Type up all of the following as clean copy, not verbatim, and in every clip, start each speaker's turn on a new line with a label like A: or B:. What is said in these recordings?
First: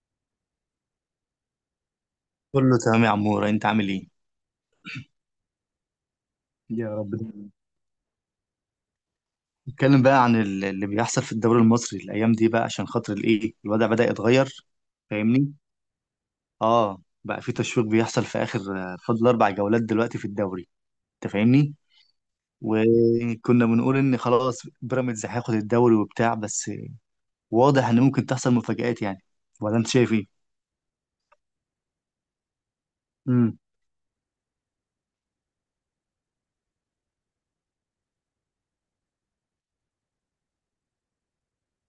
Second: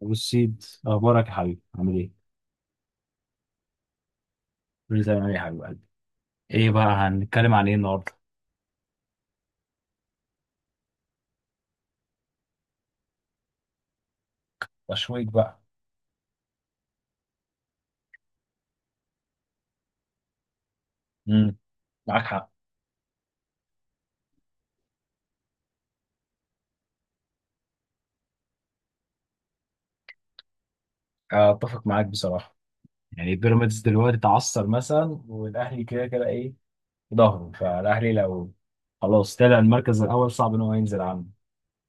A: والسيد اخبارك يا حبيبي؟ عامل ايه؟
B: كله تمام يا عمورة، انت عامل ايه؟
A: كل زي ما انا يا حبيب قلبي. ايه بقى
B: يا رب دايما.
A: هنتكلم عن ايه النهارده؟
B: نتكلم بقى عن اللي بيحصل في الدوري المصري الايام دي بقى، عشان خاطر الايه الوضع بدأ يتغير.
A: تشويق
B: فاهمني؟
A: بقى.
B: اه بقى في تشويق بيحصل في اخر. فاضل 4 جولات دلوقتي في الدوري. انت
A: امم
B: فاهمني؟
A: معاك حق.
B: وكنا بنقول ان خلاص بيراميدز هياخد الدوري وبتاع بس. واضح ان ممكن تحصل مفاجآت يعني. ولا انت شايف ايه؟
A: اتفق معاك بصراحه. يعني
B: امم.
A: بيراميدز دلوقتي اتعثر مثلا، والاهلي كده كده ايه في ظهره، فالاهلي لو خلاص طلع المركز الاول صعب ان هو ينزل عنه.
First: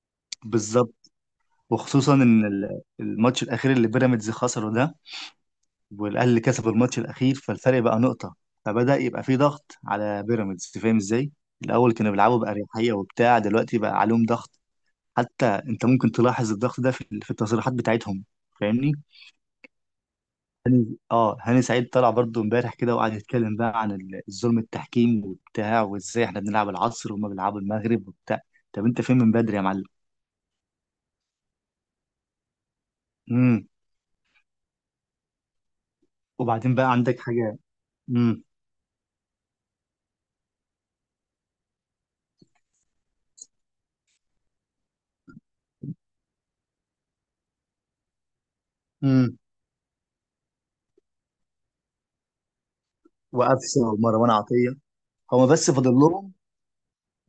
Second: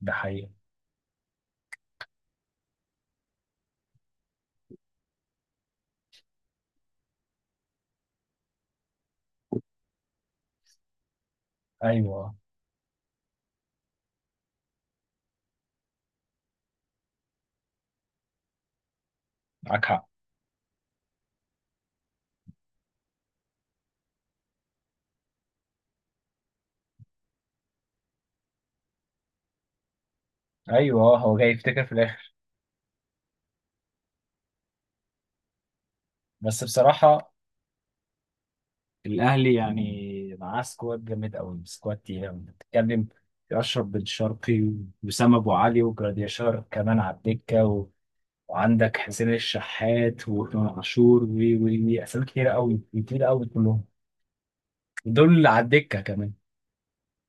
A: ده حقيقه.
B: بالظبط. وخصوصا ان الماتش الاخير اللي بيراميدز خسره ده، والاهلي اللي كسب الماتش الاخير، فالفرق بقى نقطه. فبدا يبقى في ضغط على بيراميدز، فاهم ازاي. الاول كانوا
A: ايوه،
B: بيلعبوا باريحيه وبتاع، دلوقتي بقى عليهم ضغط. حتى انت ممكن تلاحظ الضغط ده في التصريحات بتاعتهم. فاهمني.
A: معاك حق.
B: اه هاني سعيد طلع برضو امبارح كده وقعد يتكلم بقى عن الظلم التحكيم وبتاع، وازاي احنا بنلعب العصر وهما بيلعبوا المغرب وبتاع. طب انت فين من بدري يا معلم؟
A: ايوه هو جاي يفتكر في الاخر.
B: امم.
A: بس
B: وبعدين بقى عندك
A: بصراحه
B: حاجه؟ امم.
A: الاهلي يعني معاه سكواد جامد قوي، سكواد تقيل قوي. بتتكلم في اشرف بن شرقي واسامه ابو علي وجراديشار كمان على الدكه وعندك حسين
B: امم.
A: الشحات وامام عاشور و اسامي كتير قوي، كتير قوي
B: وقفشه
A: كلهم.
B: ومروان عطيه.
A: دول
B: هو
A: اللي على
B: بس فاضل
A: الدكه كمان.
B: لهم.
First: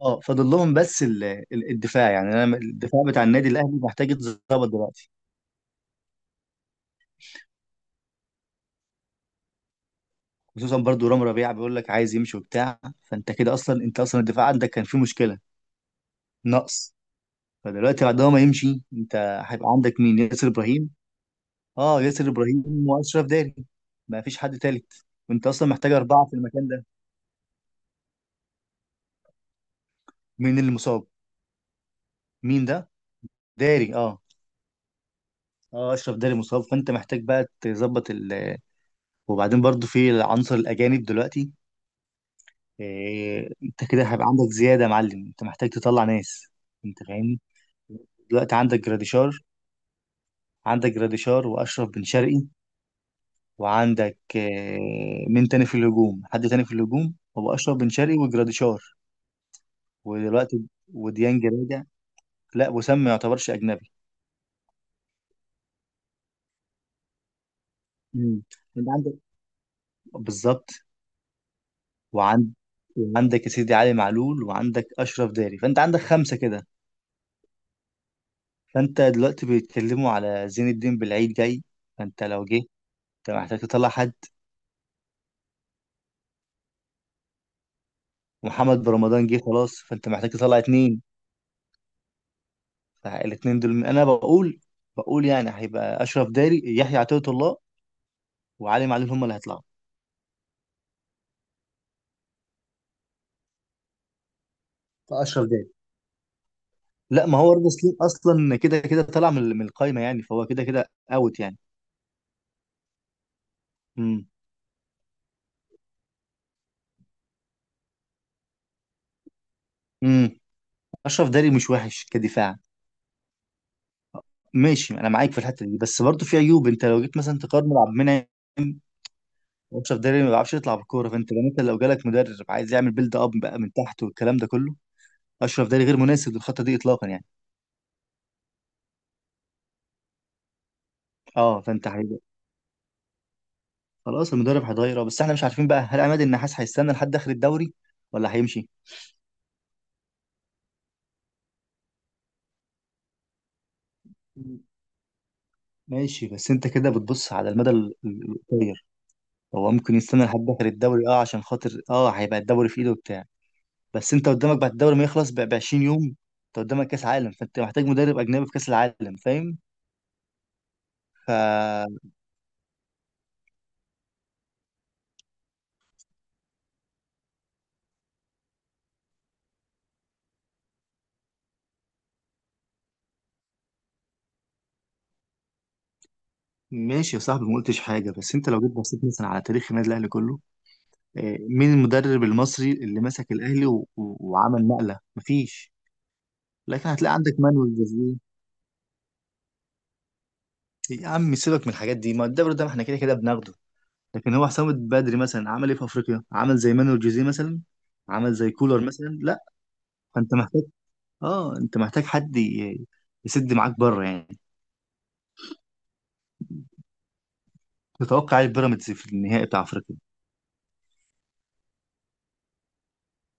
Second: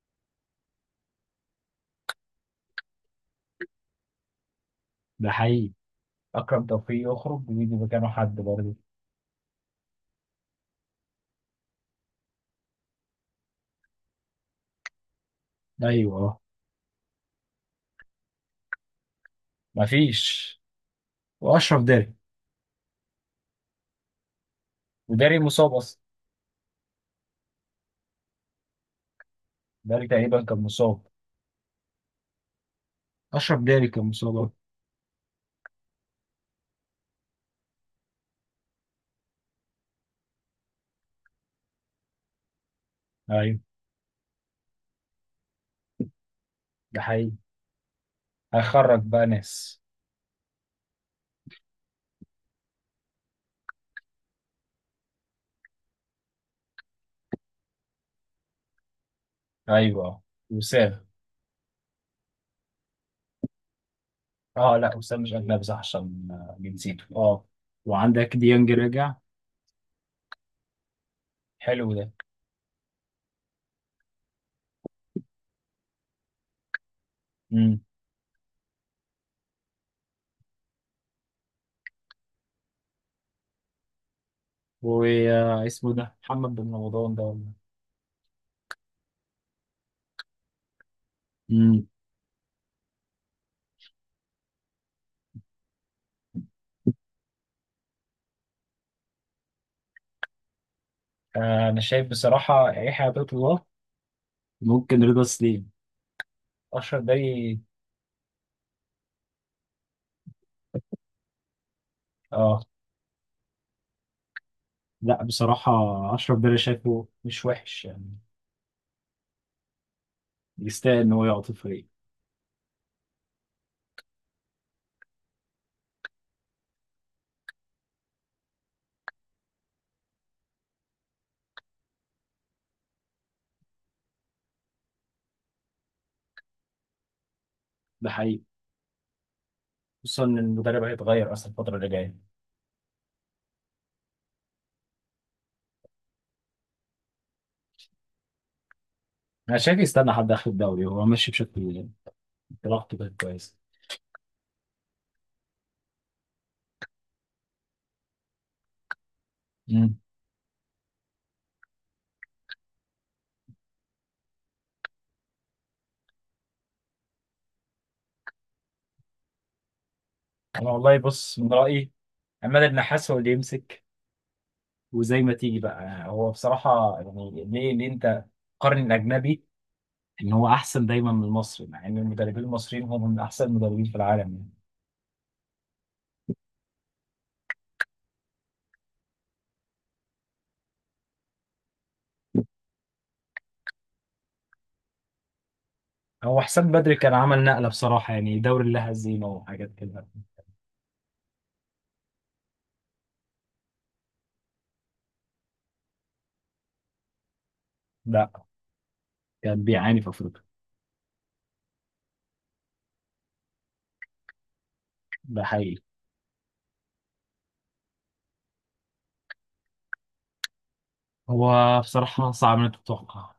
B: اه فاضل لهم، بس الدفاع يعني، انا الدفاع بتاع النادي الاهلي محتاج يتظبط دلوقتي.
A: ده حقيقي. اكرم توفيق يخرج ويجي مكانه حد برضه.
B: خصوصا برضو رام ربيعه بيقول لك عايز يمشي وبتاع، فانت كده اصلا، انت اصلا الدفاع عندك كان فيه مشكله.
A: ايوه،
B: نقص. فدلوقتي بعد ما يمشي، انت هيبقى عندك مين، ياسر
A: مفيش.
B: ابراهيم؟
A: واشرف
B: اه
A: داري.
B: ياسر ابراهيم واشرف داري، ما فيش حد تالت.
A: وداري
B: وانت اصلا
A: مصاب
B: محتاج
A: اصلا.
B: اربعه في المكان ده.
A: داري تقريبا كان
B: مين اللي
A: مصاب.
B: مصاب؟ مين ده؟
A: اشرف داري
B: داري،
A: كان
B: اه.
A: مصاب.
B: اه اشرف داري مصاب، فانت محتاج بقى تظبط. وبعدين برضو في العنصر الاجانب دلوقتي.
A: ايوه
B: انت كده هيبقى عندك زياده يا معلم، انت محتاج تطلع ناس.
A: ده
B: انت
A: حقيقي.
B: فاهمني. دلوقتي عندك
A: هيخرج بقى
B: جراديشار
A: ناس.
B: عندك جراديشار واشرف بن شرقي. وعندك مين تاني في الهجوم، حد تاني في الهجوم؟ هو اشرف بن شرقي وجراديشار.
A: ايوه،
B: ودلوقتي
A: وسام.
B: وديانج راجع. لا، وسام ما يعتبرش اجنبي.
A: اه لا، وسام مش اجنبي صح عشان جنسيته اه. وعندك
B: مم.
A: ديانج
B: انت عندك.
A: رجع.
B: بالظبط.
A: حلو ده.
B: وعند وعندك يا سيدي علي معلول، وعندك اشرف داري، فانت عندك خمسه كده.
A: امم
B: فانت دلوقتي بيتكلموا على زين الدين بالعيد جاي، فانت لو جه انت محتاج تطلع حد.
A: واسمه ده محمد بن رمضان ده ولا؟
B: ومحمد رمضان جه خلاص، فانت محتاج تطلع اتنين.
A: امم
B: فالاتنين دول انا بقول، يعني هيبقى اشرف داري، يحيى عطية الله، وعلي معلول هم اللي هيطلعوا.
A: آه انا شايف بصراحه يحيى عطية الله ممكن رضا
B: فاشرف
A: سليم.
B: داري.
A: اشرف
B: لا، ما هو
A: داري.
B: رضا سليم اصلا كده كده طلع من القايمه يعني، فهو كده كده اوت يعني.
A: اه
B: امم.
A: لا بصراحة، أشرف داري شايفه مش وحش يعني،
B: امم.
A: يستاهل إن هو
B: اشرف
A: يقعد
B: داري
A: في
B: مش
A: الفريق.
B: وحش كدفاع. ماشي انا معاك في الحته دي، بس برضه في عيوب، انت لو جيت مثلا تقارن عبد المنعم واشرف داري، ما بيعرفش يطلع بالكوره، فانت لو جالك مدرب عايز يعمل بيلد اب بقى من تحت والكلام ده كله، اشرف داري غير مناسب للخطه دي اطلاقا يعني.
A: ده حقيقي، خصوصا ان المدرب هيتغير اصلا
B: اه
A: الفتره اللي
B: فانت
A: جايه.
B: هيبقى خلاص، المدرب هيتغير، اه، بس احنا مش عارفين بقى هل عماد النحاس هيستنى لحد اخر الدوري ولا هيمشي؟
A: أنا شايف يستنى حد آخر الدوري، هو ماشي بشكل. إنطلاقته كانت كويسة.
B: ماشي، بس انت كده بتبص على المدى القصير. هو ممكن
A: مم.
B: يستنى لحد اخر الدوري، اه عشان خاطر اه هيبقى الدوري في ايده وبتاع. بس انت قدامك بعد الدوري ما يخلص ب 20 يوم، انت قدامك كاس عالم، فانت محتاج مدرب اجنبي في كاس العالم، فاهم.
A: انا والله
B: ف
A: بص من رايي عماد النحاس هو اللي يمسك، وزي ما تيجي بقى هو بصراحه يعني ليه؟ ليه انت قارن الاجنبي ان هو احسن دايما من المصري مع ان المدربين المصريين هم من احسن المدربين في العالم يعني؟
B: ماشي يا صاحبي، ما قلتش حاجه، بس انت لو جيت بصيت مثلا على تاريخ النادي الاهلي كله، مين المدرب المصري اللي مسك الاهلي وعمل نقله؟ مفيش.
A: هو حسام
B: لكن
A: بدري كان
B: هتلاقي عندك
A: عمل نقله
B: مانويل
A: بصراحه
B: جوزيه.
A: يعني، دوري لا هزيمه وحاجات كده.
B: يا عم سيبك من الحاجات دي، ما الدوري ده ما احنا كده كده بناخده، لكن هو حسام بدري مثلا عمل ايه في افريقيا؟ عمل زي مانويل جوزيه مثلا؟
A: لا،
B: عمل زي كولر مثلا؟ لا.
A: كان بيعاني في
B: فانت
A: افريقيا.
B: محتاج، اه انت محتاج حد يسد معاك بره يعني.
A: ده حقيقي.
B: تتوقع ايه بيراميدز في النهائي بتاع افريقيا؟
A: هو بصراحه صعب انك تتوقع.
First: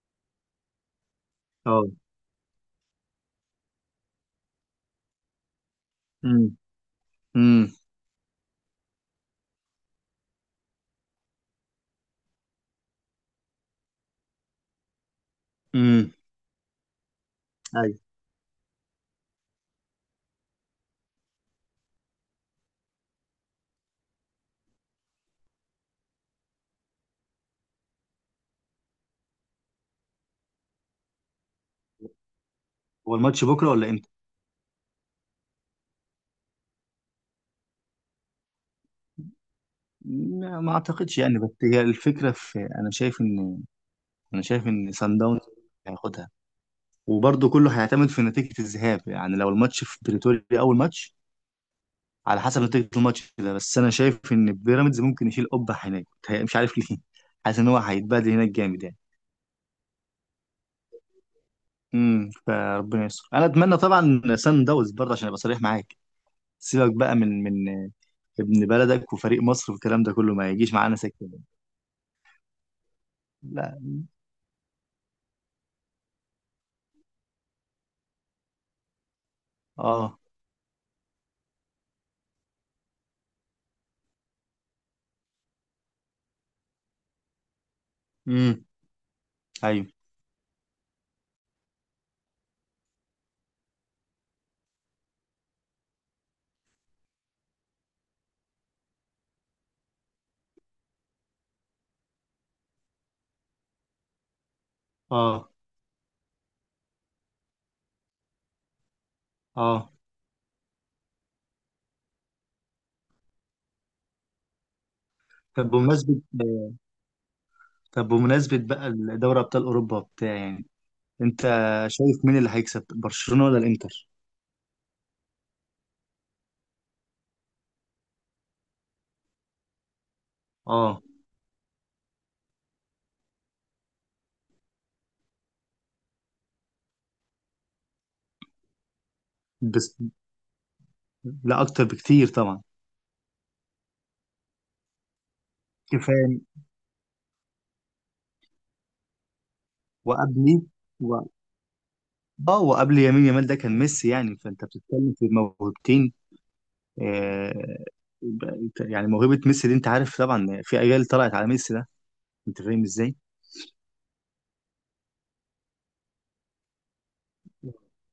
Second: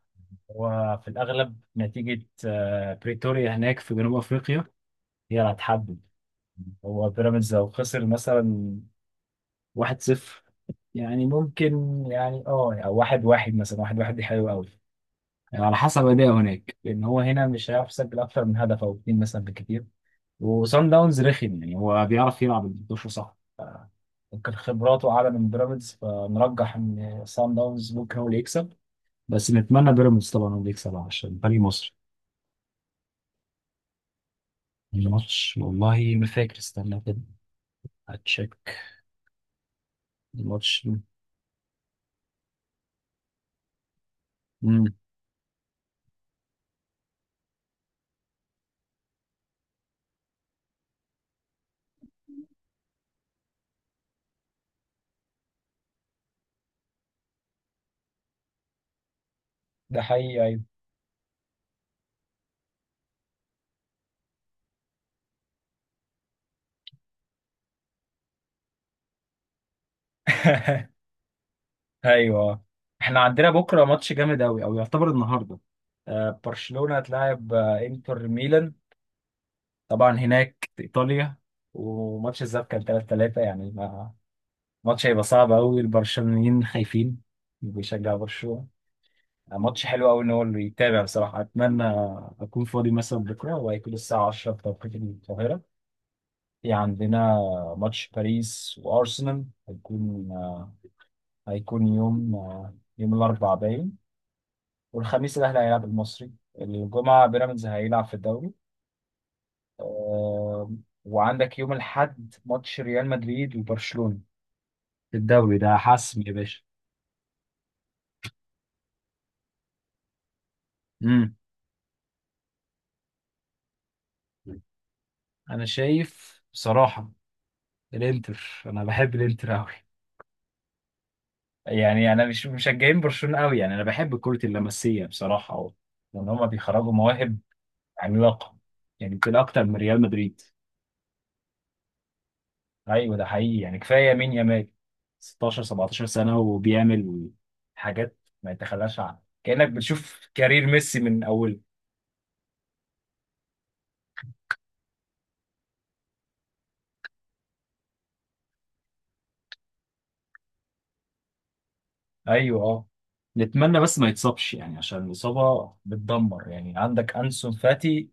A: هو في الاغلب
B: اه.
A: نتيجه بريتوريا هناك في جنوب افريقيا هي اللي هتحدد.
B: امم.
A: هو بيراميدز
B: امم.
A: لو خسر مثلا واحد صفر، يعني ممكن يعني اه يعني واحد واحد مثلا، واحد واحد دي حلوة قوي. يعني على حسب
B: امم.
A: اداء هناك، لأن هو هنا مش هيعرف
B: ايوه.
A: يسجل أكتر من هدف أو اتنين مثلا بالكتير. وصن داونز رخم، يعني هو بيعرف يلعب ال 11 صح. ممكن خبراته أعلى من بيراميدز، فنرجح إن صن داونز ممكن هو اللي يكسب. بس نتمنى بيراميدز طبعا هو اللي يكسب عشان فريق مصر.
B: هو الماتش بكره ولا امتى؟
A: الماتش والله ما فاكر، استنى كده هتشيك.
B: ما
A: الماتش.
B: اعتقدش يعني، بس هي الفكره في، انا شايف ان
A: مم.
B: سان داونز هياخدها. وبرضه كله هيعتمد في نتيجة الذهاب يعني، لو الماتش في بريتوريا أول ماتش، على حسب نتيجة الماتش ده. بس أنا شايف إن بيراميدز ممكن يشيل قبة هناك، مش عارف ليه حاسس إن هو هيتبهدل هناك جامد يعني.
A: ده حقيقي، أيوة.
B: امم. فربنا يستر، أنا أتمنى طبعا سان داونز برضه عشان أبقى صريح معاك. سيبك بقى من ابن بلدك وفريق مصر والكلام ده كله ما يجيش معانا سكة.
A: ايوه، احنا عندنا
B: لا.
A: بكره ماتش جامد قوي، او يعتبر النهارده. برشلونه هتلاعب انتر ميلان، طبعا
B: اه.
A: هناك في ايطاليا. وماتش الذهاب كان 3 3، يعني ماتش هيبقى صعب قوي. البرشلونيين خايفين، بيشجعوا
B: امم.
A: برشلونه.
B: ايوه.
A: ماتش حلو قوي ان هو اللي يتابع بصراحه. اتمنى اكون فاضي مثلا بكره، وهيكون الساعه 10 بتوقيت القاهره. في عندنا ماتش باريس وارسنال، هيكون هيكون يوم يوم الاربعاء باين. والخميس
B: اه.
A: الأهلي هيلعب المصري، الجمعة بيراميدز هيلعب في الدوري.
B: اه.
A: آه، وعندك يوم الأحد ماتش ريال مدريد وبرشلونة في الدوري،
B: طب
A: ده حسم
B: بمناسبة
A: يا باشا.
B: طب بمناسبة بقى دوري أبطال أوروبا وبتاع يعني.
A: امم
B: انت شايف مين اللي هيكسب، برشلونة ولا الانتر؟
A: أنا شايف بصراحة الإنتر، أنا بحب الإنتر أوي.
B: اه.
A: يعني أنا مش مشجعين برشلونة أوي، يعني أنا بحب كرة اللمسية بصراحة أوي، لأن هما بيخرجوا مواهب عملاقة يعني، يمكن أكتر من
B: بس
A: ريال مدريد.
B: لا، اكتر بكتير طبعا.
A: ايوه ده حقيقي، يعني كفايه مين؟ يامال 16 17 سنه
B: كفاية.
A: وبيعمل حاجات ما يتخلاش عنها، كانك بتشوف
B: وقبلي،
A: كارير ميسي
B: و...
A: من اوله.
B: اه وقبل يمين يامال ده كان ميسي يعني، فانت بتتكلم في موهبتين. آه... ب- يعني موهبة ميسي دي انت عارف طبعا، في اجيال طلعت على ميسي ده. انت
A: ايوه
B: فاهم
A: اه،
B: ازاي.
A: نتمنى بس ما يتصابش يعني، عشان الاصابه بتدمر. يعني عندك انسون فاتي،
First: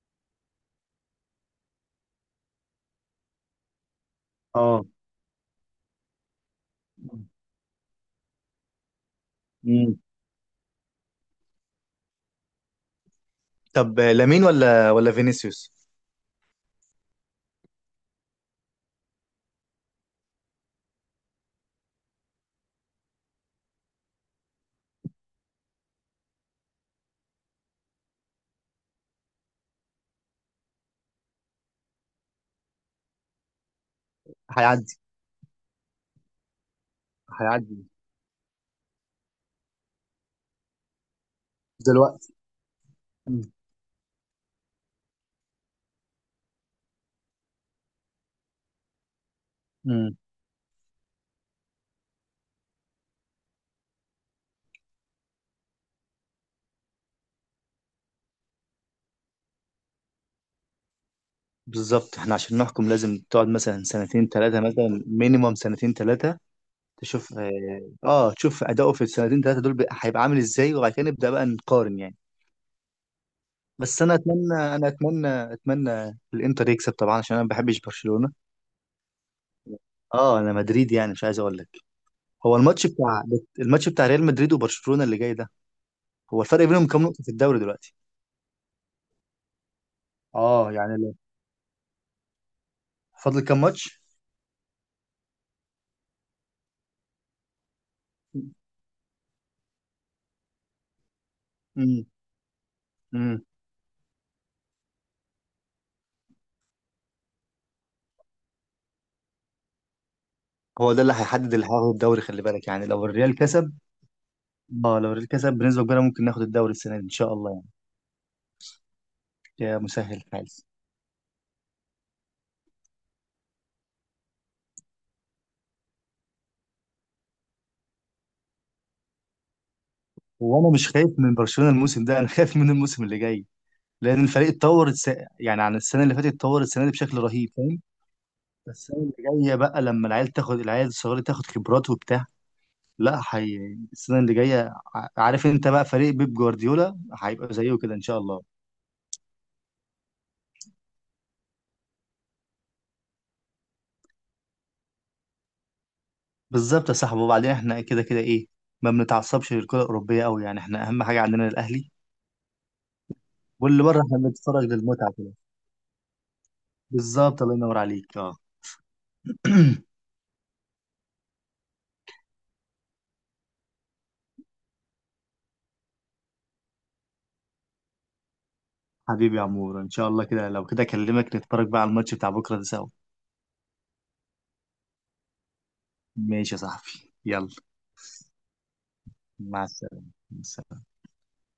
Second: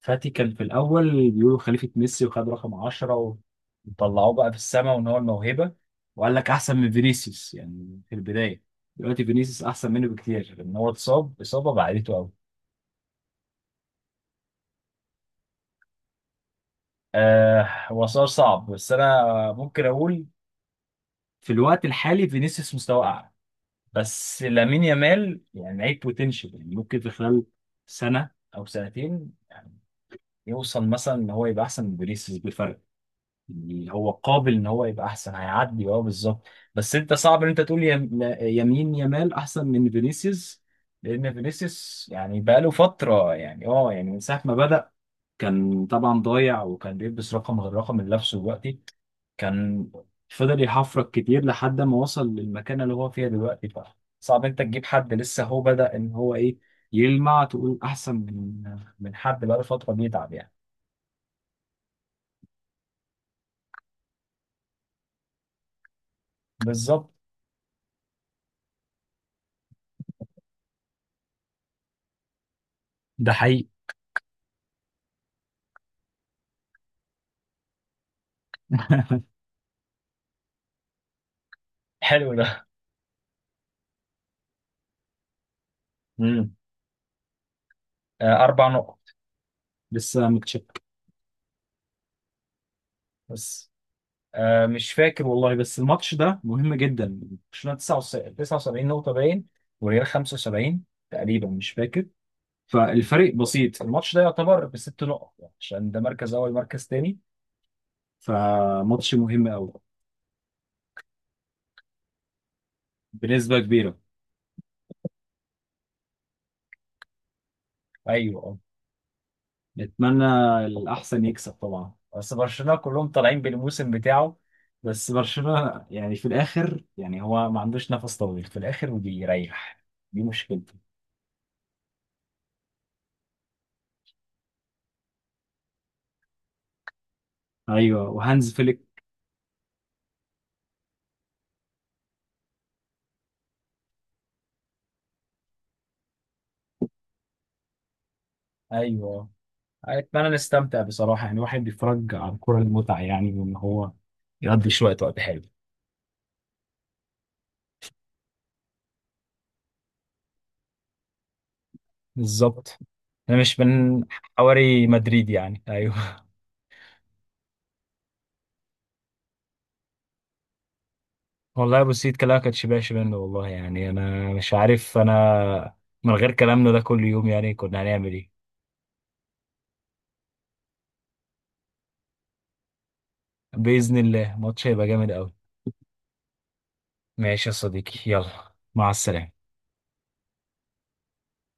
A: فاتي كان في الاول بيقولوا خليفه ميسي وخد رقم 10، وطلعوه بقى في
B: اه.
A: السماء وان هو الموهبه، وقال لك احسن من فينيسيوس يعني في البدايه. دلوقتي فينيسيوس احسن
B: مم.
A: منه بكتير، لان هو اتصاب اصابه بعدته قوي.
B: طب لامين ولا فينيسيوس؟
A: آه هو سؤال صعب، بس انا ممكن اقول في الوقت الحالي فينيسيوس مستواه اعلى. بس لامين يامال يعني لعيب بوتنشال، يعني ممكن في خلال سنه او سنتين يعني يوصل مثلا ان هو يبقى احسن من فينيسيوس بفرق. يعني هو قابل ان هو
B: هيعدي.
A: يبقى احسن، هيعدي اه بالظبط. بس انت صعب ان انت تقول
B: هيعدي.
A: يمين يامال احسن من فينيسيوس، لان فينيسيوس
B: دلوقتي.
A: يعني بقاله فتره
B: مم.
A: يعني اه، يعني من ساعه ما بدأ كان طبعا ضايع، وكان بيلبس رقم غير رقم اللي لابسه دلوقتي. كان
B: مم.
A: فضل يحفرك كتير لحد ما وصل للمكان اللي هو فيها دلوقتي. بقى صعب انت تجيب حد لسه هو بدأ ان هو ايه يلمع، تقول احسن من من حد بقاله فترة بيتعب يعني.
B: بالظبط، احنا عشان نحكم لازم تقعد مثلا سنتين ثلاثة، مثلا مينيموم سنتين ثلاثة.
A: بالظبط،
B: تشوف، اه تشوف أداؤه في السنتين ثلاثة دول بقى، هيبقى عامل ازاي، وبعد كده نبدأ بقى نقارن يعني.
A: ده حقيقي.
B: بس انا اتمنى الانتر يكسب طبعا عشان انا ما بحبش برشلونة. اه، انا مدريد يعني مش عايز اقول لك.
A: حلو
B: هو
A: ده.
B: الماتش بتاع الماتش بتاع ريال مدريد وبرشلونة اللي جاي ده، هو
A: امم
B: الفرق بينهم كام نقطة في الدوري دلوقتي؟
A: آه اربع نقط، لسه
B: اه
A: متشك
B: يعني لو، فاضل كام
A: بس.
B: ماتش؟
A: آه مش فاكر والله، بس الماتش ده مهم جدا. برشلونة 79 نقطة باين، والريال 75 تقريبا مش
B: امم.
A: فاكر. فالفرق
B: امم.
A: بسيط، الماتش ده يعتبر بست نقط يعني، عشان ده مركز اول مركز تاني. فماتش مهم قوي.
B: هو ده اللي هيحدد اللي هياخد الدوري، خلي بالك يعني لو الريال
A: بنسبة
B: كسب.
A: كبيرة.
B: اه لو الريال كسب بنسبه كبيره ممكن ناخد الدوري السنه دي ان شاء الله.
A: ايوه اه،
B: يعني يا مسهل
A: نتمنى
B: الحال.
A: الأحسن يكسب طبعا. بس برشلونه كلهم طالعين بالموسم بتاعه، بس برشلونه يعني في الاخر يعني هو ما عندوش نفس طويل في الاخر وبيريح، دي
B: وانا
A: مشكلته.
B: مش خايف من برشلونه الموسم ده، انا خايف من الموسم اللي جاي، لان الفريق اتطور يعني عن السنه اللي فاتت، اتطور السنه دي بشكل رهيب، فاهم.
A: أيوة، وهانز
B: بس
A: فليك.
B: السنه اللي جايه بقى، لما العيال الصغيره تاخد خبرات وبتاع، لا حي... السنه اللي جايه عارف انت بقى، فريق بيب جوارديولا هيبقى زيه كده ان شاء الله.
A: ايوه، اتمنى نستمتع بصراحه، يعني الواحد بيتفرج على الكوره المتعه يعني، وان هو يقضي شويه وقت حلو.
B: بالظبط يا صاحبي، وبعدين احنا كده كده ايه، ما بنتعصبش للكره الاوروبيه قوي يعني، احنا اهم حاجه عندنا الاهلي.
A: بالظبط، انا مش
B: واللي بره
A: من
B: احنا بنتفرج
A: حواري
B: للمتعه.
A: مدريد يعني، ايوه.
B: بالظبط، الله ينور عليك، اه.
A: والله يا ابو سيد كلامك ما كانش منه والله، يعني انا مش عارف انا من غير كلامنا ده كل يوم يعني كنا هنعمل ايه؟
B: حبيبي يا عمور، ان شاء الله كده لو كده اكلمك نتفرج بقى على الماتش بتاع بكره ده سوا.
A: باذن الله ماتش هيبقى جامد قوي.
B: ماشي يا صاحبي،
A: ماشي
B: يلا،
A: يا صديقي، يلا مع السلامه.
B: مع السلامه. مع السلامة.